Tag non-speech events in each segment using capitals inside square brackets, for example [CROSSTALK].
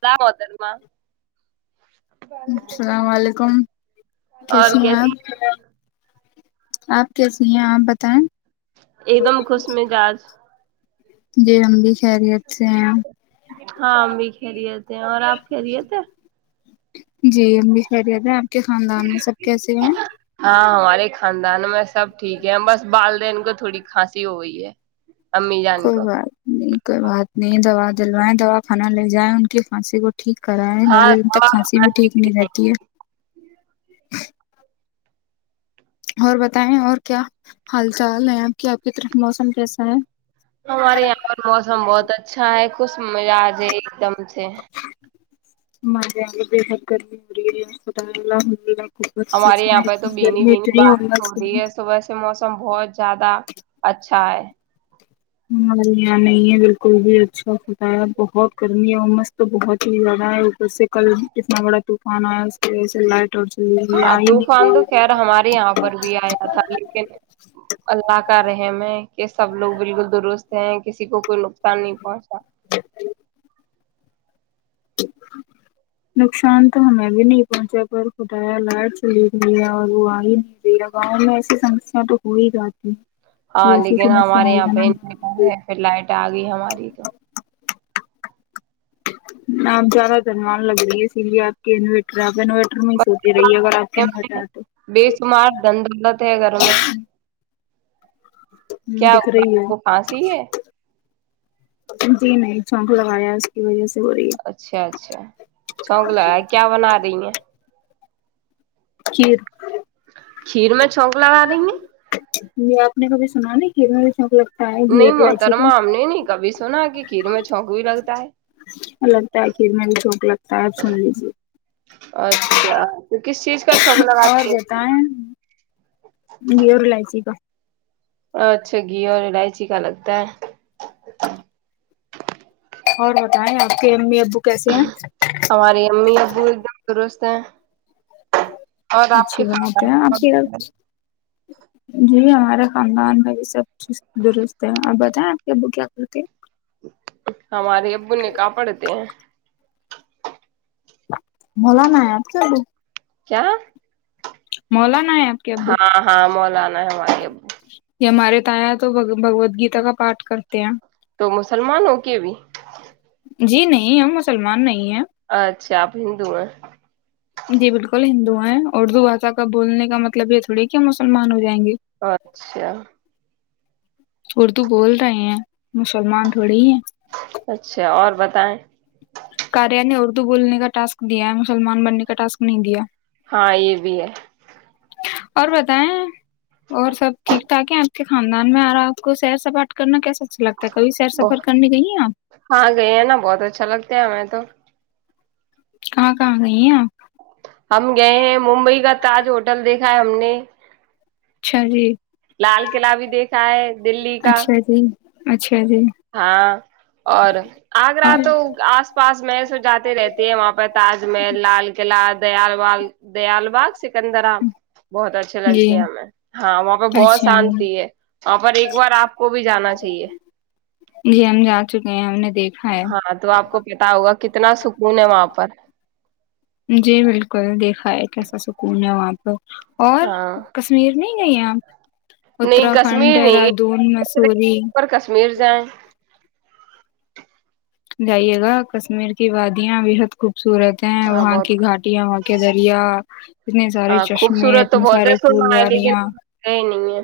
کیا ہوٹل میں السلام علیکم اور کیسم کیسی ہیںپ آپ کیسی ہیں آپ بتائیں ایک دم خوش م جاج جی ہممد خریت سے ہیں ہاں ہم بھی کھیلیے تھے اور آپ کھیلیے تھے جی امب [UNINTELLIGIBLE] خیریت ہے آپ کے خاندان میں سب کیسے ہیں ہاں ہمارے خاندان میں سب ٹھیک ہے بس بالدین کو تھوڑی کھانسی ہو گئی ہے امی جان کوئی کو بات نہیں کوئی بات نہیں دوا جلوائےیں دوا کھانا لے جائیں ان کے کھانسی کو ٹھیک کرا ہے زیادہ ہاں د تک کھانسی بھی ٹھیک نہیں رہتی ہے اور بتائیں اور کیا حال چال ہے آپ کی آپ کی طرف موسم کیسا ہے ہمارے یہاں پر موسم بہت اچھا ہے کچ مزا آج ایک دم سے [UNINTELLIGIBLE] ہمارے اتنی یہاں پہ تو بنیی گرمی بنیی اتنی بارش ہو امس رہی ہے صبح سے موسم بہت زیادہ اچھا ہے ہے یہاں نہیں ہے بالکل بھی اچھا ختا ہے بہت گرمی ہے اور مست تو بہت ہی زیادہ ہے اوپر سے کل کتنا بڑا طوفان آیا ہے اس کی وجہ سے لائٹ اور چلی گئی ہاں آ ہی نہیں طوفان تو رہی خیر ہمارے یہاں پر بھی آیا تھا لیکن اللہ کا رحم ہےس سب لوگ بالکل درست ہیں کسی کو کوئی نقصان نہیں پہنچا نقصان تو ہمیں بھی نہیں پہنچا پر خدایا لائٹ چلی گیا اور وہ آ ہی نہیں گیا گاؤں میں ایسی سمسیا تو ہو ہی جاتی ہے ہاں یہ ایسی لیکن سمسیا ہمارے ہو یہاں جانا پہوٹ نارمل، پھر لائٹ آ گئی ہماری تو آپ زیادہ دنوان لگ رہی ہے اسی لیے آپ کے انویٹر آپ انوٹر میں ہی سوتی رہی اگر آپ کے بس انورٹر آ تو بے شمار دن دولت ہے گھر میں [UNINTELLIGIBLE] شپو کیا ہوا آپ کو کھانسی ہے لگایا ہے اس کی وجہ سے ہو رہی ہے اچھا اچھا چونکلا کیا بنا رہی ہیں کھیر کھیر میں چوک ل لا دیں گے آپ نے کبھی سنا نا کہ بھی شک لگتا نہیں گر الائچی کا محترمہ ہم نے نہیں کبھی سنا کہ کھیر میں چھونک بھی لگتا ہے لگتا ہے کھیر میں بھی سوک لگتا ہے اب سن لیجے اچھاپ [INAUDIBLE] اچھا گھی اور الائچی کا لگتا ہے اور بتائیں آپ کے امی ابو کیسے ہیں ہماری امی ابو ایک [UNINTELLIGIBLE] اچھی بات ہے آپ کے گھر۔ [UNINTELLIGIBLE] جی ہمارا خاندان بھائی سب چیز درست ہے آپ بتائیں آپ کے ابو کیا کرتے ہیں ہمارے ابو نے کاپڑتے ہیں ملا ن آپ چلو کیا مولا ہاں ہاں مولانا ہے ہماری ابو بتایا تو بگوود گیتا کا پاٹ کرتے ہیں تو مسلمان ہو کے بھی جی نہیں ہم مسلمان نہیں ہیں اچھا آپ ہندو ہیں جی بالکل ہندو ہیں اردو بھشا کا بولنے کا مطلب یہ تھوڑی کہ مسلمان ہو جائیں گے اچھا اردو بول رہے ہیں مسلمان تھوڑی ہیں اچھا اور بتائیں کاریا نے اردو بولنے کا ٹاسک دیا ہے مسلمان بننے کا ٹاسک نہیں دیا ہاں یہ بھی ہے اور بتائیں اور سب ٹھیک ٹھاک ہے آپ کے خاندان میں آ رہا ہے آپ کو سیر سپاٹ کرنا کیسا اچھا لگتا ہے کبھی سیر بت سفر کرنے گئی ہیں آپ ہاں گئے ہیں نا بہت اچھا لگتا لگتا ہے ہمیں تو کہاں کہاں گئی ہیں آپ ہم گئے ہیں ممبئی کا تاج ہوٹل دیکھا ہے ہم نے اچھا جی لال قلعہ بھی دیکھا ہے دلی کا اچھا جی اچھا جی ہاں آگرا اور تو اس پاس میں س جاتے رہتے ہے وہاں پہ تاج محل لال قلعہ دیال با دیال باغ سکندر بہت اچھے جی لگتے ہیں ہمیں ہاں وہاں پہ بہت اچھا شانتی ہے وہاں پر ایک بار آپ کو بھی جانا چاہیے جی ہم جا چکے ہیں ہم نے دیکھا ہے ہاں تو آپ کو پتا ہوگا کتنا سکون ہے وہاں پر جی بالکل دیکھا ہے کیسا سکون ہے وہاں پہ اور ہاں کشمیر نہیں گئی ہیں آپ نہیں اتراکھنڈ کشمیر نہیں یہ دہرادون سوچ رہے مسوری ہیں پر کشمیر جائیں جائیے گا کشمیر کی وادیاں بےحد خوب صورت ہیں ہاں وہاں بہت کی گھاٹیاں وہاں کے دریا اتنے سارے ہاں چشمے خوبصورت تو اتنے بہت ہے سارے پھول سنا ہے لیکن واریاں ہم گئے نہیں ہے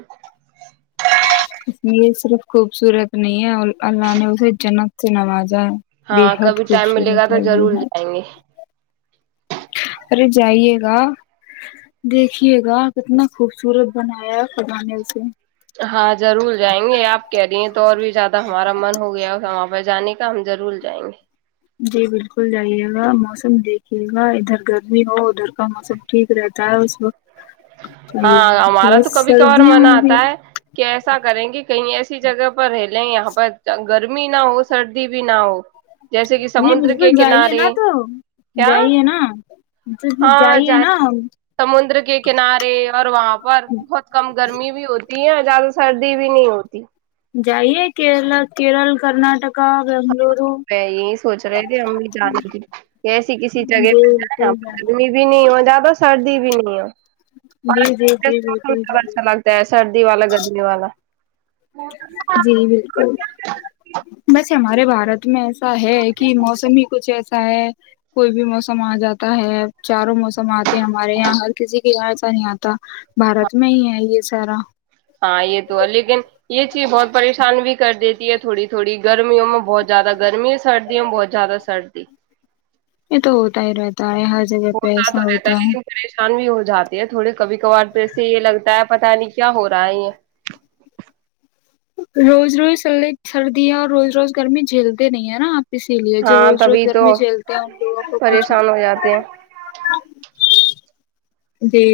کشمیر صرف خوبصورت نہیں ہے اللہ نے اسے جنت سے نوازا ہے ہاں بےحد کبھی ٹائم ملے گا خوبصورت تو ہے ضرور بےحد جائیں گے ارے جائیے گا دیکھیے گا کتنا خوبصورت بنایا ہے خدا نے اسے ہاں ضرور جائیں گے آپ کہہ رہی ہیں تو اور بھی زیادہ ہمارا من ہو گیا وہاں پہ جانے کے تو ہم ضرور جائیں گے جی بالکل جائیے گا موسم دیکھیے گا ادھر گرمی ہو ادھر کا موسم ٹھیک رہتا ہے اس وقت جائیے ہاں گا ہمارا تو بس کبھی کبھار سردیوں من میں بھی آتا ہے کہ ایسا کریں گے کہیں ایسی جگہ پر رہ لیں یہاں پر گرمی نہ ہو سردی بھی نہ ہو جیسے کہ جی سمندر بالکل کے جائیے کنارے نا تو کیا جائیے نا ہاں جائیے جائیں نا سمندر کے کنارے اور وہاں پر بہت کم گرمی بھی ہوتی ہے زیادہ سردی بھی نہیں ہوتی جائیےرلا کیرل کرناٹک یہی سوچ رہے تھے ہم بھی جانے تھی ایسی کسی جگہ جی پہ جائیں بالکل جائیے گدمی بھی نہیں ہو زیادہ سردی بھی نہیں ہے جی جی اور جی م بالکل کب جائیے اچھا لگتا ہے سردی والا گدے والا جی بالکل بس ہمارے باہر میں ایسا ہے کہ موسم ہی کچھ ایسا ہے کوئی بھی موسم آ جاتا ہے چاروں موسم آتے ہمارے یہاں ہر کسی کے گاں ایسا نہیں آتا بارت میں ہی ہے یہ سب سیرا ہاں یہ تو ہے لیکن یہ چیز بہت پریشان بھی کر دیتی ہے تھوڑی تھوڑی گرمیوں میں بہت زیادہ گرمی سردیوں میں بہت زیادہ سردی یہ تو ہوت آ رہا تار ہر جگہ پیسا تو رہتا ہے ہوتا لیکن پریشان بھی ہو جاتا تھوڑے کبھی کبھار توسے یہ لگتا ہے پتا نہیں کیا ہو رہا ہے یہ روز روز سے سردیاں اور روز روز گرمی جھیلتے نہیں ہے نا آپ اسی لیے جو ہاں روز روز تبھی گھر تو میں جھیلتے ہیں ان لوگوں کو کچھ پریشان ہو جاتے ہیں جی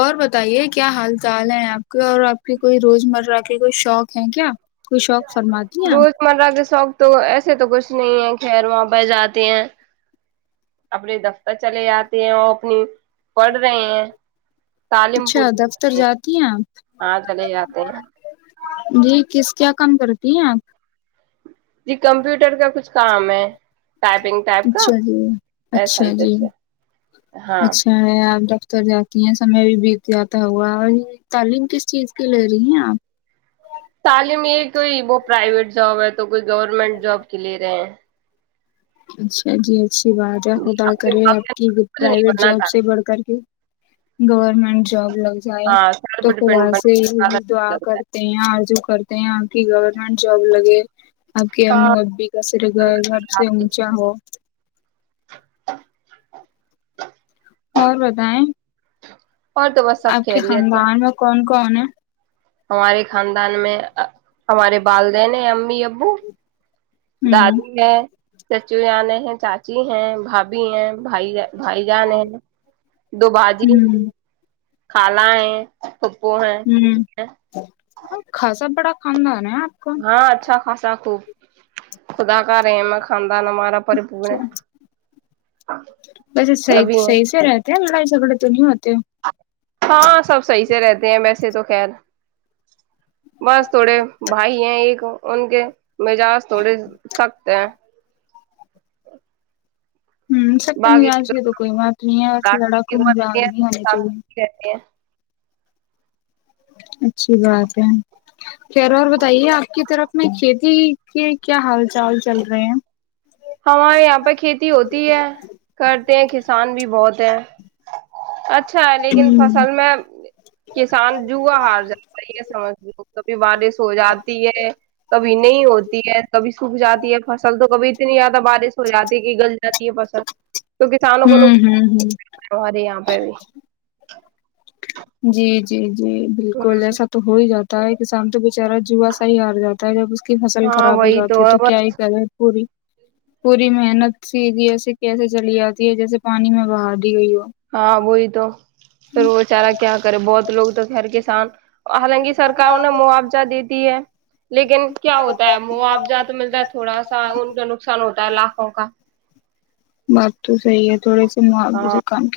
اور بتائیے کیا حال چال ہیں آپ کے اور آپ کی کوئی روزمرہ کے کوئی شوق ہے کیا کوئی شوق فرماتی ہیں آپ روزمرہ کے شوق تو ایسے تو کچھ کچھ نہیں ہے خیر وہاں بہ جاتے ہیں اپنے دفتر چلے جاتے ہیں اور اپنی پڑھ رہے ہیں تعلیم اچھا دفتر پورور جاتی ہیں آپ ہاں چل یہ آتے جی کس کیا کام کرتی ہیں آپ جی کمپیوٹر کا کچھ کام ہے ٹائپنگ ٹائپ کا اچھا جی ایسا اچھا ہی جی کچھ ہے ہاں اچھا آپ اتر جاتی ہیں سمے بھی بیت جاتا ہوا اور یہ تعلیم کس چیز کی لے رہی ہیں آپ تعلیم یہ کوئی وہ پرائیویٹ جاب ہے تو کوئی گورنمنٹ جاب کی لے رہے ہیں اچھا جی اچھی بات ہے خدا اپنے کرے آپ کی کچھ نہیں پرائیویٹ بننا جاب سے چاہ بڑھ کر کے گورنمنٹ جاب لگ جائے ہاں تو سیلف خدا ڈیپینڈ سے بننے کا یہی دعا لگتا ہے کرتے ہیں آر جو کر یہ کی گورنمنٹ جاب لگے آپ کی ہاں او ابی کا سر گ گھر اچا ہو اور بتائیں اور تو بس سب آپ کے خیریت ہے خاندان میں کون کون کون ہمارے خاندان میں ہمارے والدین ہیں امی ابو ہ دادی ہے چچو یان چاچی ہیں بھابھی ہیں بھائی بھائی جان ہیں دو بجی کالا ہے ہوں کاسا بڑا [UNINTELLIGIBLE] [UNINTELLIGIBLE] ہاں اچھا خاص خوب خدا کرے میں خان [UNINTELLIGIBLE] اچھا بسے سی سبھی ہیں سحی سے رہتے ہیں مائی سگڑ [UNINTELLIGIBLE] [UNINTELLIGIBLE] [UNINTELLIGIBLE] رہتے ہیں ویسے تو خیر بس تھوڑے بھائی ہیں ایک ان کے مجاج تھوڑے سخت ہیں [INAUDIBLE] ہوں سب کے باقی مزاج کی تو کوئی بات نہیں ہے اور لڑا کو مزاج نہیں ہونے چاہیے رہتے ہیں اچھی بات ہے خیرو اور بتائیے آپ کی طرف میں کھیتی کے کیا حال چال چل رہے ہیں ہمار یہاں پہ کھیتی ہوتی ہے کرتے ہیں کسان بھی بہت ہیں اچھا اچھا ہے لیکن ہوں فصل میں کسان جوو ہار جاتا ہے یہ سمجھ ل کبھی بارش ہو جاتی ہے کبھی نہیں ہوتی ہے کبھی سوکھ جاتی ہے فصل تو کبھی بار س ہوات ت کہ گل جاتی [UNINTELLIGIBLE] یہ بسند تو کسانوں کو ن ہوں ہوں ہوں ہماراری یہاں پہ بھی جی جی جی بالکل ایسا تو ہو ہی جاتا تو ہے ک سام تو [UNINTELLIGIBLE] بچارہ جوا صحی ہار جا ہے جب اس کی فصل ہاں خراب ہو وہی جاتی ہے تو کیا یہ بس کرے پوری پوری محنت سیدھی ایسے کیسے چلی جاتی ہے جیسے پانی میں بہا دی ہوئی ہو ہاں وہی تو پھر وہ چارا کیا کرے بہت لوگ توک گر کسان [UNINTELLIGIBLE] ہاں [INAUDIBLE]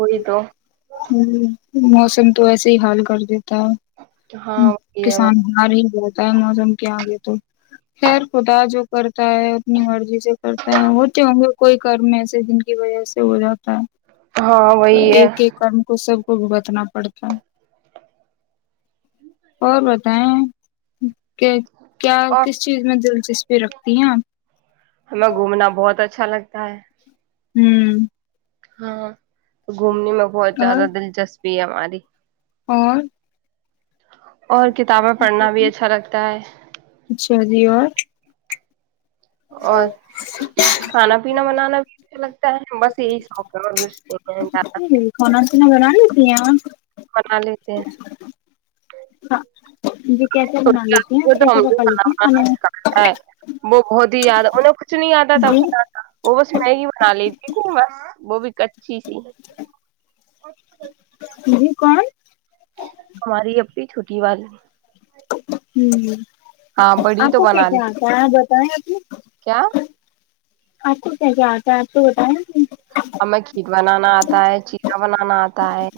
وہی تو [UNINTELLIGIBLE] ہاں وہی ہے [UNINTELLIGIBLE] [UNINTELLIGIBLE] [UNINTELLIGIBLE] [UNINTELLIGIBLE] ہے ایک ایک کرم [INAUDIBLE] [UNINTELLIGIBLE] [UNINTELLIGIBLE] اور [UNINTELLIGIBLE] [UNINTELLIGIBLE] [UNINTELLIGIBLE] [INAUDIBLE] [UNINTELLIGIBLE] اور [UNINTELLIGIBLE] [UNINTELLIGIBLE] [UNINTELLIGIBLE] اچھا جی اور [UNINTELLIGIBLE] [UNINTELLIGIBLE] [UNINTELLIGIBLE] [UNINTELLIGIBLE] [INAUDIBLE] [UNINTELLIGIBLE] [INAUDIBLE] لیتی ہیں کیسے پکا لیتی ہیں کھانے میں [UNINTELLIGIBLE] جی [UNINTELLIGIBLE] [UNINTELLIGIBLE] [UNINTELLIGIBLE] [UNINTELLIGIBLE] [UNINTELLIGIBLE] ہاں بڑی تو بنا لی [INAUDIBLE] کیا [UNINTELLIGIBLE] [UNINTELLIGIBLE] [UNINTELLIGIBLE] بنانا آتا ہے چلاا بنانا آتا ہے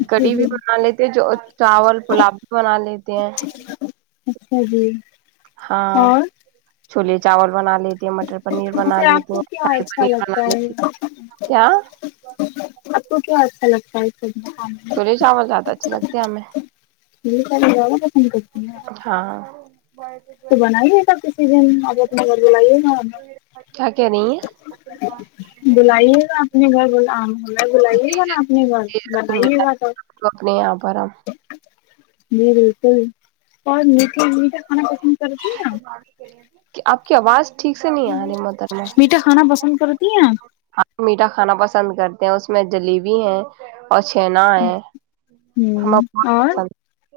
اچھا گڑی جی بھی بنا لیےتے جو چاول گلاب بھی بنا لیتے ہیں اچھا جی ہاں اور چھلی چاول بنا لیتی ہیں مٹر پنیر بنا ویسے آپ لیتی کو ہیں کیا شاہی اچھا پنیر بنا لگتا ہے لیتی کیا تو کیا اچھا لگتا ہے سبزی کھانے میں چھوولے چاول زیادہ اچھے لگتے ہیں ہمیں جٹھیک ہے جا ہاں تو بنائیے گا کسی دن اب اپنے گھر بلائیے گا ہمیں کیا کہہ رہی بلائیے گا اپنے گھر ہمیں بلائیے گا نا اپنے گھر ہیں بنائیے گا تو اپنے یہاں پر ہم جی بالکل اور میٹھے میٹھا کھانا پسند کرتی ہیں آپ توم کے لیے کہ آپ کی آواز ٹھیک سے نہیں آنے مدر میں میٹھا کھانا پسند کرتی ہیں میٹھا کھانا بس پسند کرتے ہیں اس میں جلیبی ہیں اور چھنا ہے ہمیں آپ ہوں بہت اور پسند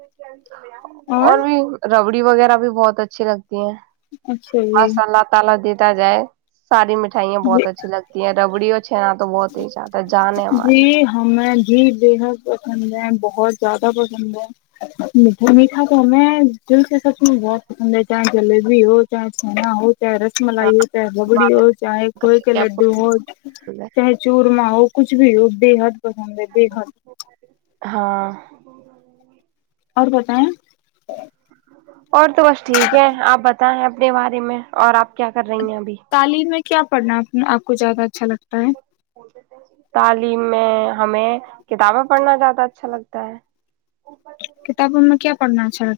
اور بھی ربڑ وغیرہ بھی بہت کچ لگ اچھا جی [UNINTELLIGIBLE] تا جائے ساری مٹھائیاں جی بہت اچھی لگتی ہیں ڈبو جی ہمیں جھی بےحد پسند ہے بہت زیادہ پسند ہے میٹا میٹھا تو ہمیں دل سے سب چ بہت پسند ہے چاہے جلیبی ہو چاہے چنا ہو چاہے رس ہاں ملائی ہو چاہے بگڑی ہو باتیں چاہے کوئے کر کے آپ کو لڈو ہو چورم وہ کچھ بھی ہو بے حد پسند ہے ب حال ہاں اور بتائیں اور تو بس ٹھیک ہے آپ بتائیں اب کے بارے میں اور آپ کیا کر رہی ہیں ابھی تعلیم میں کیا پڑھنا آپ کو زیادہ اچھا لگتا ہے [UNINTELLIGIBLE] تعلیم میں ہمیں کتابیں پڑھنا زیادہ اچھا لگتا ہے کتابوں میں کیا ارناچل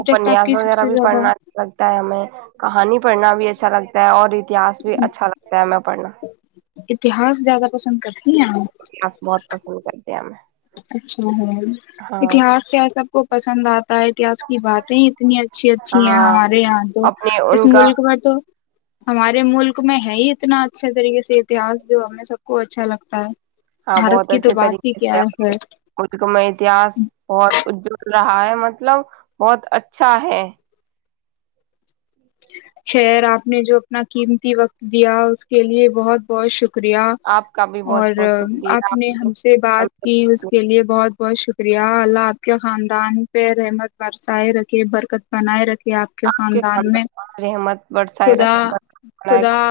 اپنیاس وغیرہ بھی پڑھنا اھا لگتا ہے ہمیں کہانی پڑھنا بھی اچھا لگتا ہے اور اتہس بھی اچھا لگتا ہے پڑنا اتہاس زیادہ پسند کرتے نہیں فون کر دیایں اچھا ہے اتہاس کیا سب کو پسند آتا ہے اتحس کی باتیں اتنی اچھی اچھی ہیں ہاں ہمارے یہاں تو اپنے اس ان کا ملک میں تو ہمارے ملک میں ہے ہی اتنا اچھا پچ کر، ستیہس جو ہم سب کو اچھا لگتا ہے ہاں بھارت بہت کی تو اچھے بات ہی طریقے کیا سے ہے کھ کو میں اتہس اور ا رہا ہے مطلب بہت اچھا ہے خیر آپ نے جو اپنا قیمتی وقت دیا اس کے لیے بہت بہت شکر شکریہ آپ کا بھی بہت اور بہت شکریہ آپ نے ہم سے بات کی اس نے کے لیے بہت بہت شک شکریہ اللہ آپ کے خاندان پہ رحمت برسائے رکھے برکت بنائے رکھے آپ کے خاندان میں ہممت بڑسائے خدا رکھے خدا